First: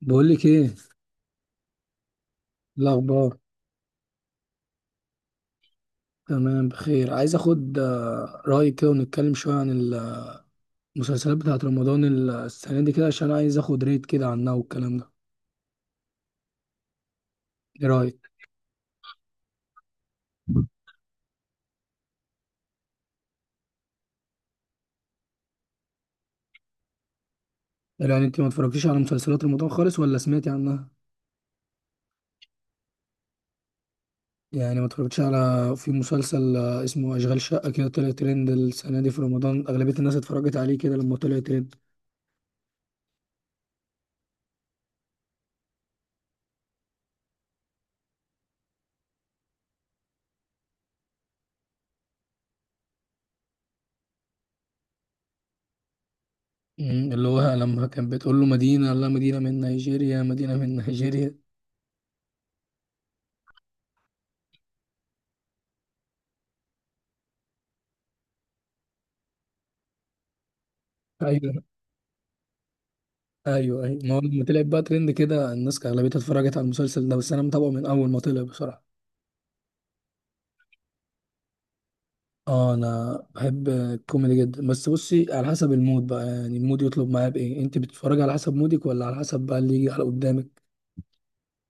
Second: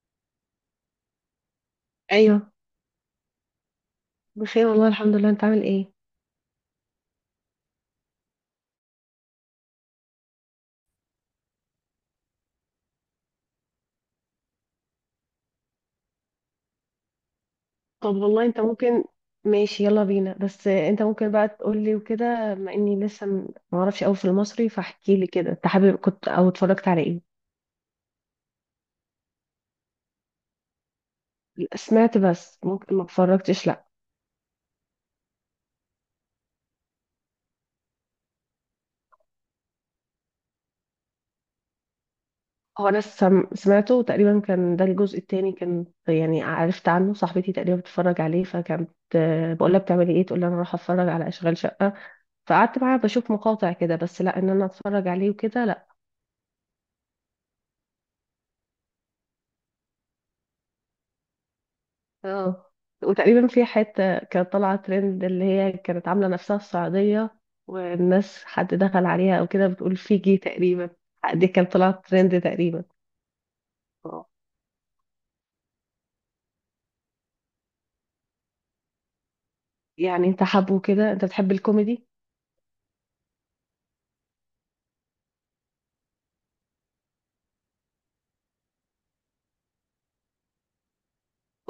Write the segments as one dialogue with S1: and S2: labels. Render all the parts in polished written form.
S1: بقول لك ايه
S2: ايوه.
S1: الاخبار.
S2: بخير والله الحمد لله، انت عامل ايه؟
S1: تمام، بخير. عايز اخد رايك كده ونتكلم شويه عن المسلسلات بتاعه رمضان السنه دي كده، عشان عايز اخد ريت كده عنها والكلام ده. ايه
S2: طب
S1: رايك؟
S2: والله انت ممكن، ماشي يلا بينا، بس انت ممكن بقى تقول لي وكده، بما اني لسه ما اعرفش قوي في المصري، فاحكي لي كده انت حابب كنت او اتفرجت على ايه؟
S1: يعني انت ما اتفرجتيش على مسلسلات رمضان خالص ولا سمعتي عنها؟
S2: سمعت بس ممكن ما اتفرجتش، لا.
S1: يعني ما اتفرجتيش على... في مسلسل اسمه اشغال شقه كده، طلع ترند السنه دي في رمضان، اغلبيه الناس اتفرجت عليه كده لما طلع ترند.
S2: هو انا سمعته تقريبا، كان ده الجزء التاني، كان يعني عرفت عنه صاحبتي تقريبا بتتفرج عليه، فكانت بقول لها بتعملي ايه، تقول لي انا رايحه اتفرج على اشغال شقه. فقعدت معاها بشوف مقاطع كده، بس لا ان انا اتفرج عليه وكده لا.
S1: اللي هو لما كان بتقول له مدينه، لا مدينه من نيجيريا، مدينه من نيجيريا.
S2: اه. وتقريبا في حتة كانت طالعة ترند، اللي هي كانت عاملة نفسها السعودية، والناس حد دخل عليها او كده بتقول فيجي تقريبا. دي
S1: ايوه،
S2: كانت طلعت ترند تقريبا.
S1: ايوه، ايوه، ما هو
S2: اه.
S1: لما طلعت بقى ترند كده الناس اغلبيتها اتفرجت على المسلسل ده، بس انا متابعه من اول ما طلع بصراحه.
S2: يعني انت حابه كده، انت بتحب الكوميدي؟
S1: اه، انا بحب الكوميدي جدا، بس بصي، على حسب المود بقى، يعني المود يطلب معايا بايه؟ انت بتتفرجي على حسب مودك ولا على حسب بقى اللي يجي على قدامك؟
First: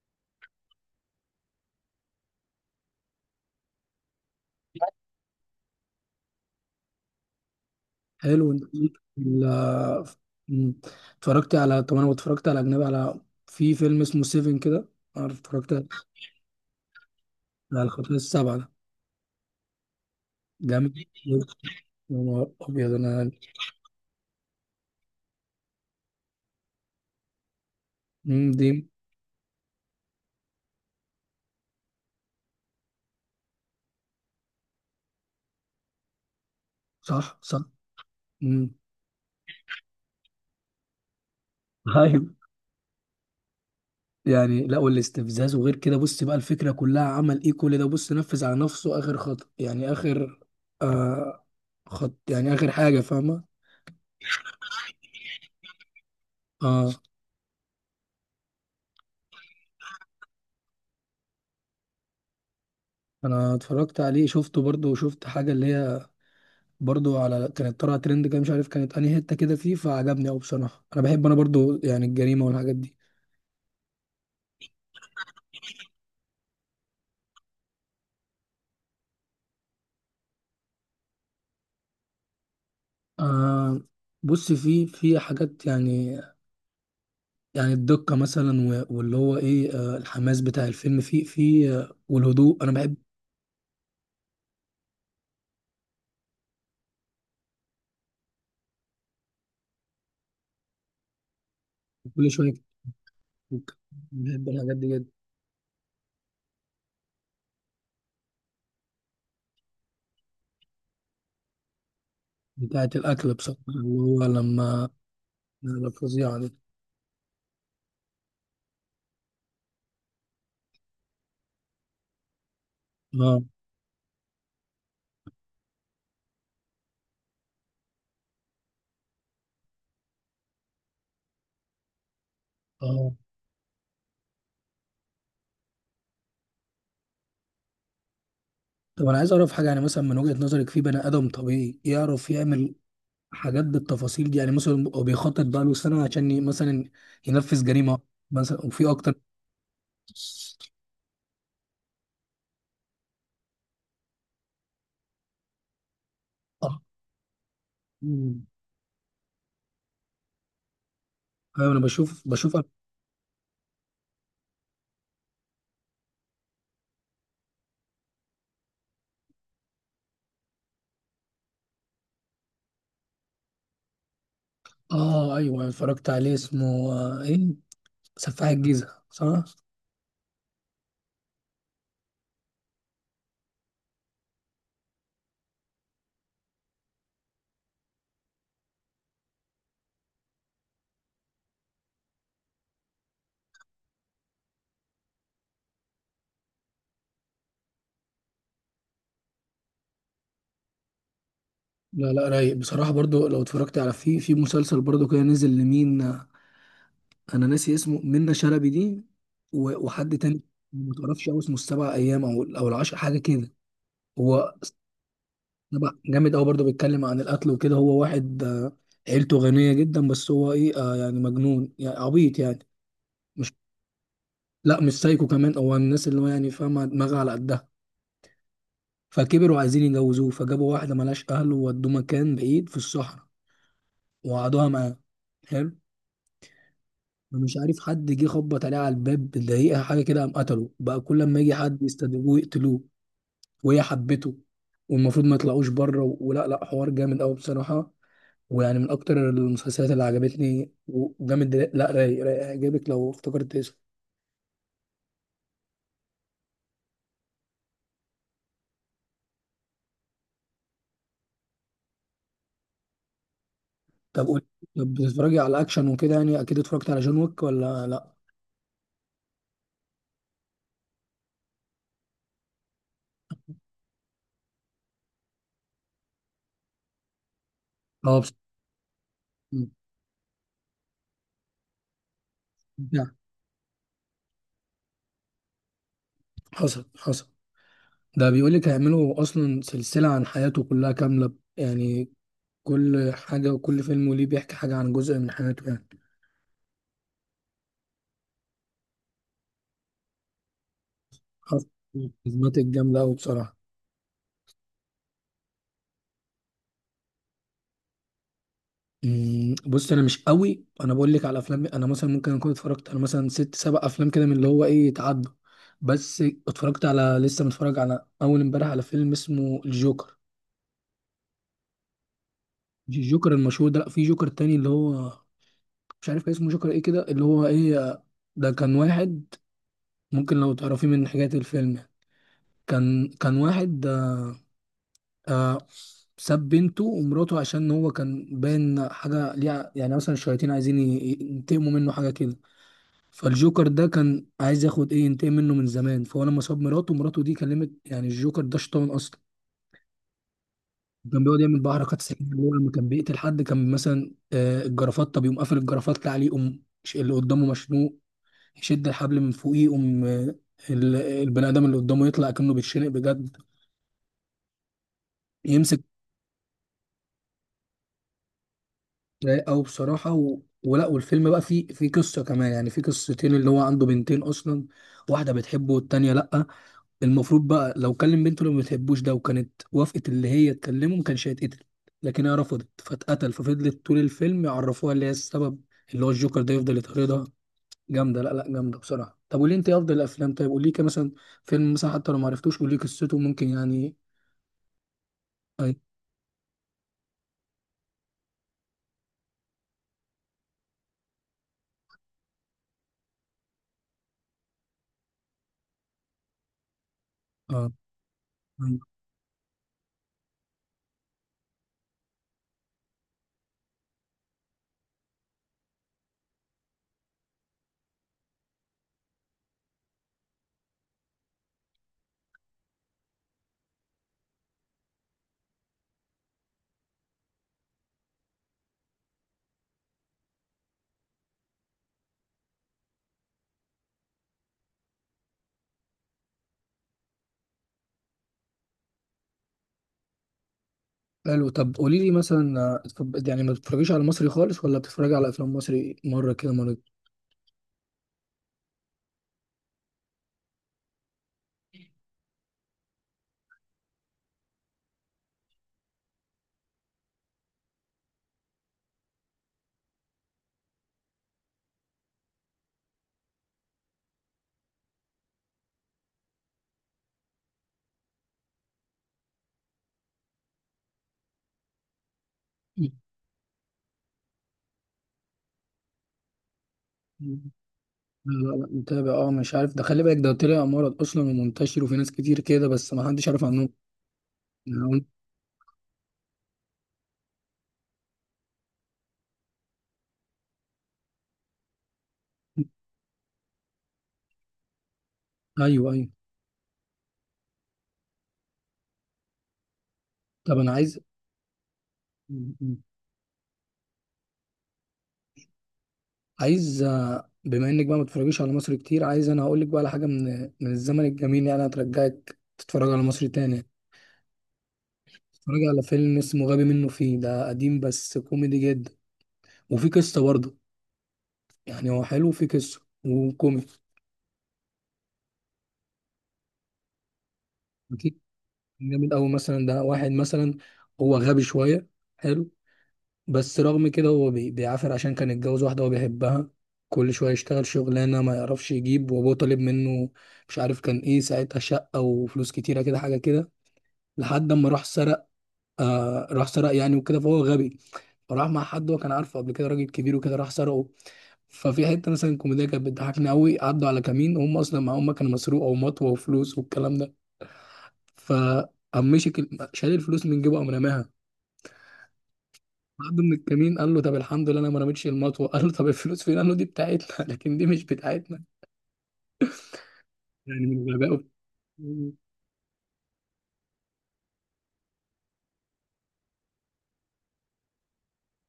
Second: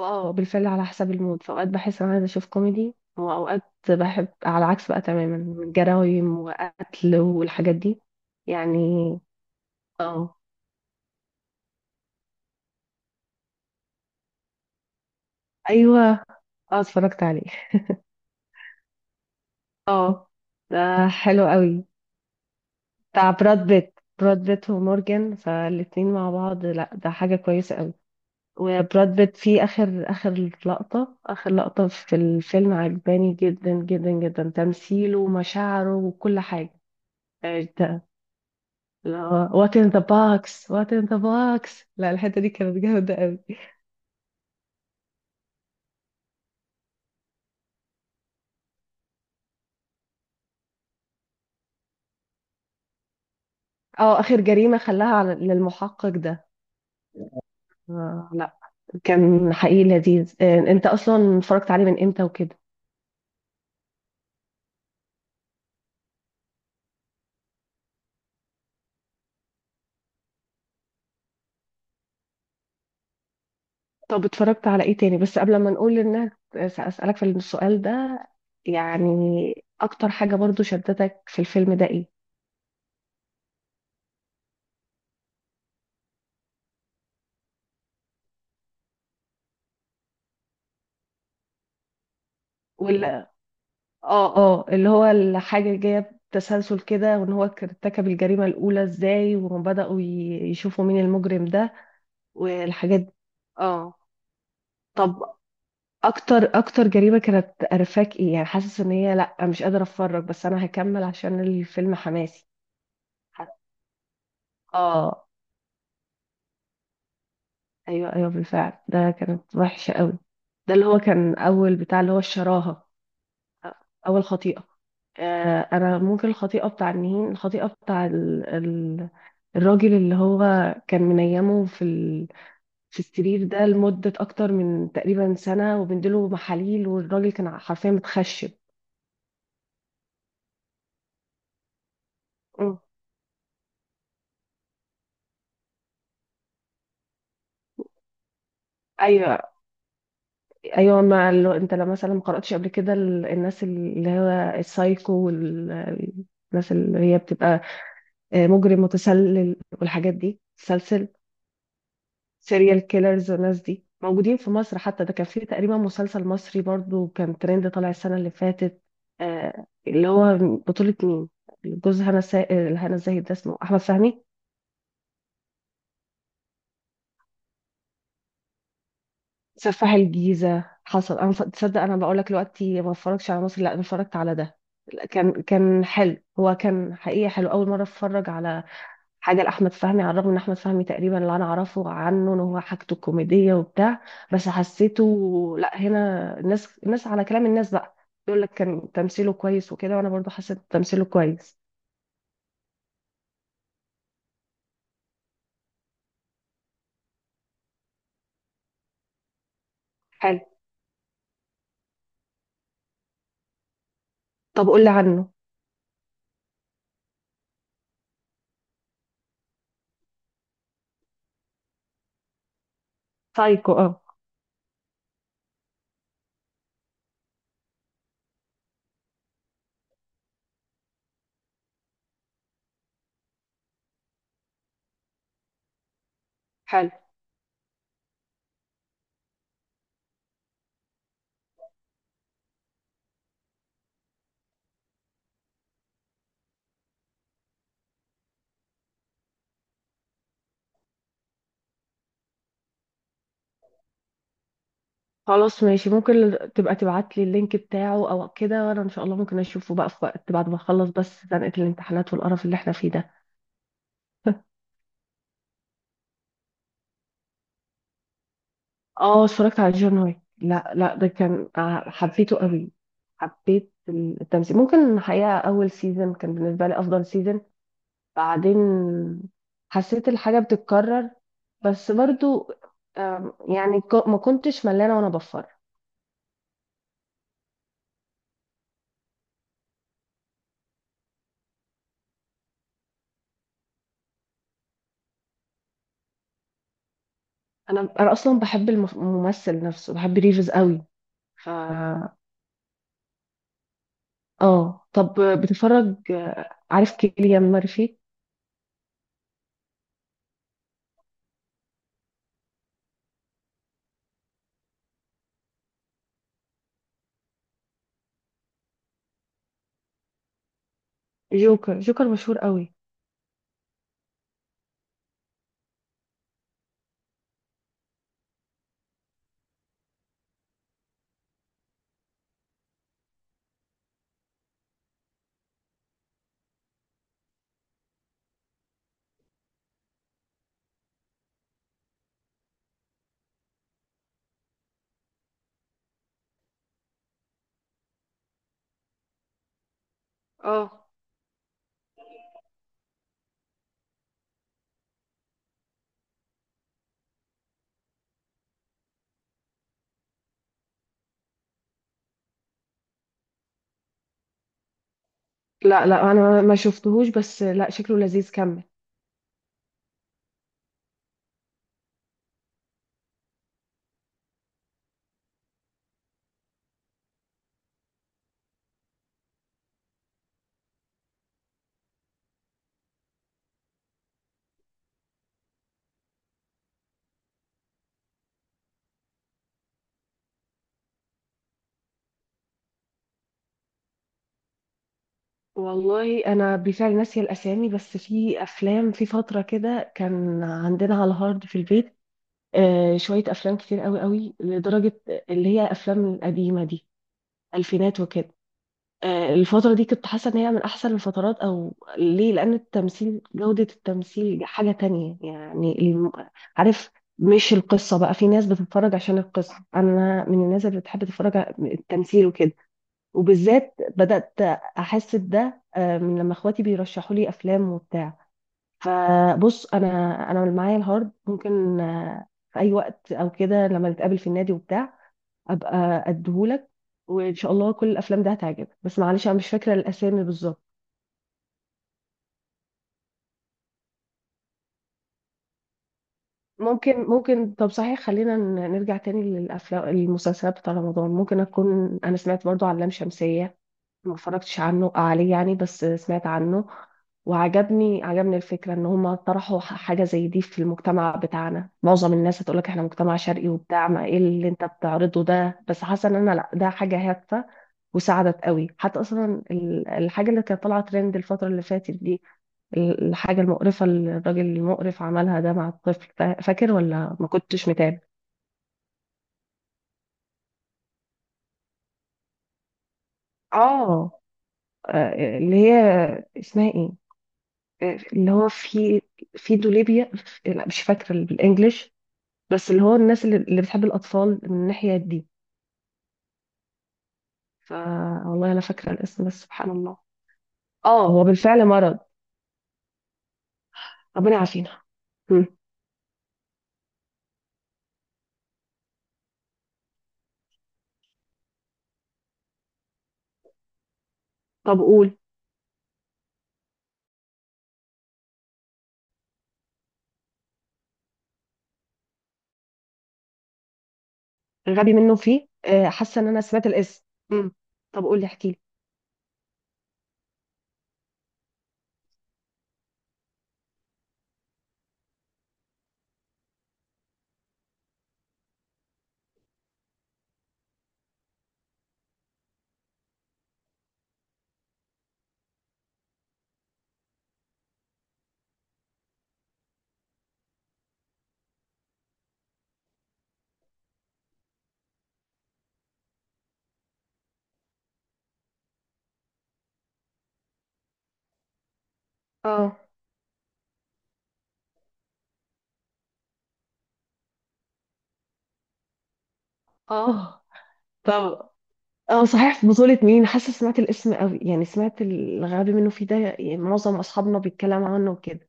S2: اه بالفعل على حسب المود، فاوقات بحس انا عايزة اشوف كوميدي، واوقات بحب على العكس بقى تماما، من جرايم وقتل والحاجات دي
S1: حلو. انت
S2: يعني.
S1: ال-
S2: اه
S1: م، اتفرجتي على... طب انا اتفرجت على اجنبي، على... في فيلم اسمه سيفن كده، عارف؟ اتفرجت
S2: ايوه. اه، اتفرجت عليه.
S1: على الخطوه السبعه ده؟
S2: اه
S1: جامد يا
S2: ده حلو قوي،
S1: نهار ابيض.
S2: بتاع
S1: انا
S2: براد بيت ومورجان، فالاتنين مع بعض، لا ده حاجة كويسة قوي.
S1: دي...
S2: وبراد بيت في آخر آخر لقطة في الفيلم، عجباني جدا جدا جدا تمثيله ومشاعره وكل حاجة.
S1: صح، صح.
S2: ده
S1: م.
S2: اللي هو وات ان ذا باكس، وات ان ذا باكس، لا الحتة دي كانت جامدة قوي.
S1: يعني لا، والاستفزاز وغير كده. بص بقى، الفكرة كلها عمل ايه كل ده؟ بص، نفذ على نفسه اخر خط، يعني اخر آه خط، يعني اخر حاجة، فاهمة؟
S2: اه آخر جريمة خلاها على للمحقق ده.
S1: اه،
S2: لا، كان حقيقي لذيذ. انت اصلا اتفرجت عليه من امتى وكده؟
S1: انا اتفرجت عليه، شفته برضه. وشفت حاجة اللي هي برضه، على كانت طالعة ترند كده، مش عارف كانت انهي حتة كده فيه، فعجبني اوي بصراحة. انا بحب، انا برضه يعني الجريمة والحاجات دي.
S2: طب اتفرجت على ايه تاني؟ بس قبل ما نقول للناس، اسالك في السؤال ده، يعني اكتر حاجه برضو شدتك في الفيلم ده ايه؟
S1: آه بص، في حاجات يعني. يعني الدقة مثلا واللي هو ايه، الحماس بتاع الفيلم، في والهدوء، انا بحب
S2: ولا اه. اه اللي هو الحاجه جايه بتسلسل كده، وان هو كان ارتكب الجريمه الاولى ازاي، وبداوا يشوفوا مين المجرم ده
S1: كل شوية.
S2: والحاجات دي. اه.
S1: بحب الحاجات دي جدا.
S2: طب اكتر اكتر جريمه كانت قرفاك ايه؟ يعني حاسس ان هي لا مش قادره اتفرج، بس انا هكمل عشان الفيلم حماسي.
S1: بتاعت الأكل بصراحة، اللي هو لما
S2: اه.
S1: لما الفظيعة دي.
S2: ايوه ايوه، بالفعل ده كانت وحشه قوي. ده اللي هو كان اول بتاع، اللي هو الشراهه،
S1: اه،
S2: اول خطيئه. انا ممكن الخطيئه بتاع النهين، الخطيئه بتاع الراجل، اللي هو كان منيمه في
S1: اه.
S2: السرير ده لمده اكتر من تقريبا سنه، وبنديله محاليل، والراجل كان حرفيا متخشب.
S1: طب أنا عايز أعرف حاجة، يعني مثلا من وجهة نظرك، في بني آدم طبيعي يعرف يعمل
S2: مم.
S1: حاجات بالتفاصيل دي؟ يعني مثلا هو بيخطط بقاله سنة عشان مثلا ينفذ جريمة مثلا، وفي أكتر.
S2: ايوه ايوه، ما لو انت لو مثلا ما قراتش قبل كده الناس اللي هو السايكو،
S1: اه.
S2: والناس اللي هي بتبقى
S1: مم.
S2: مجرم متسلل والحاجات دي، سلسل
S1: أيوة، أنا بشوف.
S2: سيريال كيلرز، والناس دي موجودين في مصر حتى. ده كان في تقريبا مسلسل مصري برضو كان ترند طالع السنة اللي فاتت، اللي هو بطولة مين؟ جوز هنا هنا الزاهد، ده اسمه أحمد فهمي.
S1: اه، أيوة أنا اتفرجت عليه، اسمه إيه، سفاح الجيزة، صح؟
S2: سفاح الجيزة، حصل. أنا تصدق أنا بقول لك دلوقتي ما اتفرجش على مصر، لا أنا اتفرجت على ده. لا، كان حلو، هو كان حقيقة حلو أول مرة أتفرج على حاجه لاحمد فهمي، على الرغم ان احمد فهمي تقريبا اللي انا اعرفه عنه ان هو حاجته كوميديه وبتاع، بس حسيته لا. هنا الناس على كلام الناس بقى، يقول لك كان تمثيله كويس وكده، وانا برضو حسيت تمثيله كويس.
S1: لا لا، رايق بصراحة. برضو لو اتفرجت على... في مسلسل برضو كده نزل لمين، انا ناسي اسمه، منة شلبي دي وحد
S2: حلو.
S1: تاني، ما تعرفش هو اسمه السبع ايام او او العشر حاجه كده. هو
S2: طب قول لي عنه.
S1: سبع، جامد قوي برضه، بيتكلم عن القتل وكده. هو واحد عيلته غنيه جدا، بس هو ايه، يعني مجنون يعني، عبيط يعني، مش...
S2: سايكو اه.
S1: لا مش سايكو كمان، هو الناس اللي هو يعني فاهمه دماغها على قدها، فكبروا عايزين يجوزوه، فجابوا واحده ملهاش اهل وودوه مكان بعيد في الصحراء وقعدوها معاه. حلو.
S2: حلو.
S1: مش عارف، حد جه خبط عليه على الباب دقيقة حاجة كده، قام قتله بقى. كل لما يجي حد يستدعوه يقتلوه، وهي حبته. والمفروض ما يطلعوش بره ولا لا، حوار جامد قوي بصراحه. ويعني من اكتر المسلسلات اللي عجبتني وجامد، لا رايق، رايق، هيعجبك لو افتكرت اسمه.
S2: خلاص ماشي، ممكن تبقى تبعت لي اللينك بتاعه او كده، وانا ان شاء الله ممكن اشوفه بقى في وقت بعد ما اخلص، بس زنقة الامتحانات والقرف اللي احنا فيه ده.
S1: طب قول. طب بتتفرجي على اكشن وكده؟ يعني اكيد اتفرجت على جون ويك ولا لا؟
S2: اه اتفرجت على جون ويك، لا لا ده كان حبيته قوي. حبيت التمثيل، ممكن الحقيقة أول سيزون كان بالنسبة لي أفضل سيزون.
S1: اه.
S2: بعدين
S1: مم.
S2: حسيت الحاجة بتتكرر، بس برضو
S1: ده
S2: يعني ما كنتش ملانة وأنا بفر.
S1: حصل، حصل. ده بيقول لك هيعملوا اصلا سلسله عن حياته كلها كامله يعني. كل حاجه وكل فيلم، وليه بيحكي حاجه عن جزء من حياته يعني.
S2: أنا أصلا بحب الممثل نفسه، بحب ريفز قوي. ف
S1: حصل. الجامده قوي بصراحه.
S2: اه. طب بتتفرج، عارف كيليان مارفي؟
S1: بص انا مش قوي. انا بقول لك على افلام، انا مثلا ممكن اكون اتفرجت على مثلا ست سبع افلام كده، من اللي هو ايه، يتعدوا بس. اتفرجت على... لسه متفرج على اول امبارح على فيلم اسمه الجوكر.
S2: جوكر، جوكر مشهور قوي.
S1: مش الجوكر المشهور ده، لا، في جوكر تاني اللي هو مش عارف كان اسمه جوكر ايه كده، اللي هو ايه، ده كان واحد. ممكن لو تعرفيه من حاجات الفيلم يعني. كان واحد، آه ساب بنته ومراته عشان هو كان باين حاجه ليها، يعني مثلا الشياطين عايزين ينتقموا منه، حاجه كده. فالجوكر ده كان عايز ياخد ايه، ينتقم منه من زمان. فهو لما صاب مراته، مراته دي كلمت يعني الجوكر، ده شيطان اصلا.
S2: اه
S1: كان بيقعد يعمل بقى حركات سريه، اللي هو لما كان بيقتل حد كان مثلا الجرافطه، بيقوم قافل الجرافطه عليه، يقوم اللي قدامه مشنوق، يشد الحبل من فوقيه، يقوم البني ادم اللي قدامه يطلع كأنه بيتشنق بجد، يمسك...
S2: لا لا انا ما شفتهوش، بس لا شكله لذيذ، كمل.
S1: رايق أوي بصراحة. ولا، والفيلم بقى فيه قصة كمان يعني، فيه قصتين. اللي هو عنده بنتين أصلا، واحدة بتحبه والتانية لأ. المفروض بقى لو كلم بنته اللي ما بتحبوش ده وكانت وافقت اللي هي تكلمه، ما كانش هيتقتل. لكن هي رفضت فاتقتل، ففضلت طول الفيلم يعرفوها اللي هي السبب. اللي هو الجوكر ده يفضل يطاردها. جامدة، لا لا، جامدة بصراحة. طب قولي انت افضل الافلام، طيب قولي كده، مثلا فيلم مثلا، حتى لو ما عرفتوش قولي قصته ممكن يعني. اي.
S2: والله انا بالفعل ناسيه الاسامي، بس في افلام في فتره كده كان عندنا على الهارد في البيت، آه شويه افلام كتير قوي قوي لدرجه، اللي هي الافلام القديمه دي،
S1: اه،
S2: الفينات وكده. آه الفتره دي كنت حاسه ان هي من احسن الفترات، او ليه، لان التمثيل، جوده التمثيل حاجه تانية. يعني عارف، مش القصه بقى، في ناس بتتفرج عشان القصه، انا من الناس اللي بتحب تتفرج على التمثيل وكده. وبالذات بدأت أحس بده من لما إخواتي بيرشحوا لي أفلام وبتاع. فبص أنا، أنا معايا الهارد ممكن في أي وقت أو كده، لما نتقابل في النادي وبتاع أبقى أديهولك، وإن شاء الله كل الأفلام دي هتعجبك، بس معلش أنا مش فاكرة الأسامي بالظبط.
S1: حلو. طب قولي لي مثلا يعني ما بتتفرجيش على مصري خالص ولا بتتفرجي على افلام مصري مره كده مره؟
S2: ممكن طب صحيح، خلينا نرجع تاني للأفلام. المسلسلات بتاع رمضان، ممكن أكون أنا سمعت برضو عن لام شمسية، ما اتفرجتش عنه عليه يعني، بس سمعت عنه. وعجبني الفكرة ان هم طرحوا حاجة زي دي في المجتمع بتاعنا، معظم الناس هتقولك احنا مجتمع شرقي وبتاع، ما ايه اللي انت بتعرضه ده، بس حاسة ان انا لا ده حاجة هادفة، وساعدت قوي حتى اصلا الحاجة اللي كانت طالعة ترند الفترة اللي فاتت دي، الحاجة المقرفة اللي الراجل المقرف عملها ده مع الطفل، فاكر ولا ما
S1: مم.
S2: كنتش متابع؟
S1: لا لا لا، متابع اه. مش عارف ده، خلي بالك ده طلع مرض اصلا ومنتشر، وفي ناس كتير كده بس ما حدش عارف عنهم
S2: اه.
S1: يعني.
S2: اللي هي اسمها ايه؟ اللي هو في دوليبيا، لا مش فاكره بالانجلش، بس اللي هو الناس اللي بتحب الاطفال من الناحيه دي.
S1: ايوه، ايوه.
S2: ف والله انا فاكره الاسم بس سبحان الله.
S1: طب انا عايز...
S2: اه هو بالفعل مرض، ربنا يعافينا. مم.
S1: عايز بما انك بقى ما بتتفرجيش على مصر كتير، عايز انا هقول لك بقى على حاجه من من الزمن الجميل، يعني هترجعك تتفرج على مصر تاني.
S2: طب قول.
S1: تتفرج على فيلم اسمه غبي منه فيه، ده قديم بس كوميدي جدا، وفي قصه برضه يعني، هو حلو، في قصة وكوميدي.
S2: غبي منه فيه، حاسه ان انا سمعت الاسم. مم. طب
S1: أكيد
S2: قول لي، احكي لي.
S1: جامد أوي، مثلا ده واحد مثلا هو غبي شوية، حلو، بس رغم كده هو بيعافر عشان كان اتجوز واحدة هو بيحبها. كل شوية يشتغل شغلانة ما يعرفش يجيب، وأبوه طالب منه، مش عارف كان إيه ساعتها، شقة وفلوس كتيرة كده، حاجة كده، لحد أما راح سرق. راح سرق يعني وكده، فهو غبي، فراح مع حد هو كان عارفه قبل كده، راجل كبير وكده، راح سرقه. ففي حتة مثلا كوميديا كانت بتضحكني أوي، عدوا على كمين، هم أصلا معاهم مكنة مسروقة ومطوة وفلوس والكلام ده، فقام مسك شال الفلوس من جيبه، قام رماها
S2: اه.
S1: بعد من الكمين. قال له طب الحمد لله انا ما رميتش المطوه. قال له طب الفلوس فين؟ قال له دي بتاعتنا. لكن دي مش بتاعتنا،
S2: اه
S1: يعني من غبائه.
S2: طب. اه صحيح، في بطولة مين؟ حاسه سمعت الاسم قوي، يعني سمعت الغبي منه فيه ده، يعني معظم اصحابنا بيتكلموا عنه وكده.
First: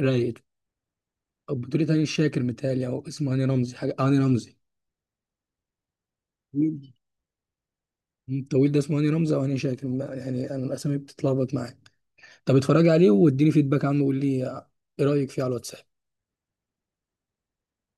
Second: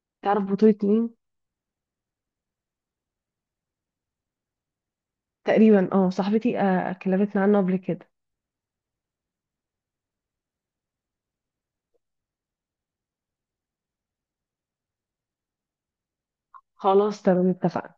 S1: رايق.
S2: تعرف بطولة مين؟
S1: طب بتقولي هاني شاكر، متهيألي او اسمه هاني رمزي، حاجه هاني رمزي،
S2: تقريبا اه، صاحبتي كلمتنا عنه قبل كده.
S1: الطويل ده، اسمه هاني رمزي او هاني شاكر يعني انا الاسامي بتتلخبط معايا. طب اتفرجي عليه واديني فيدباك عنه، وقول لي ايه رايك فيه على الواتساب.
S2: خلاص تمام، اتفقنا.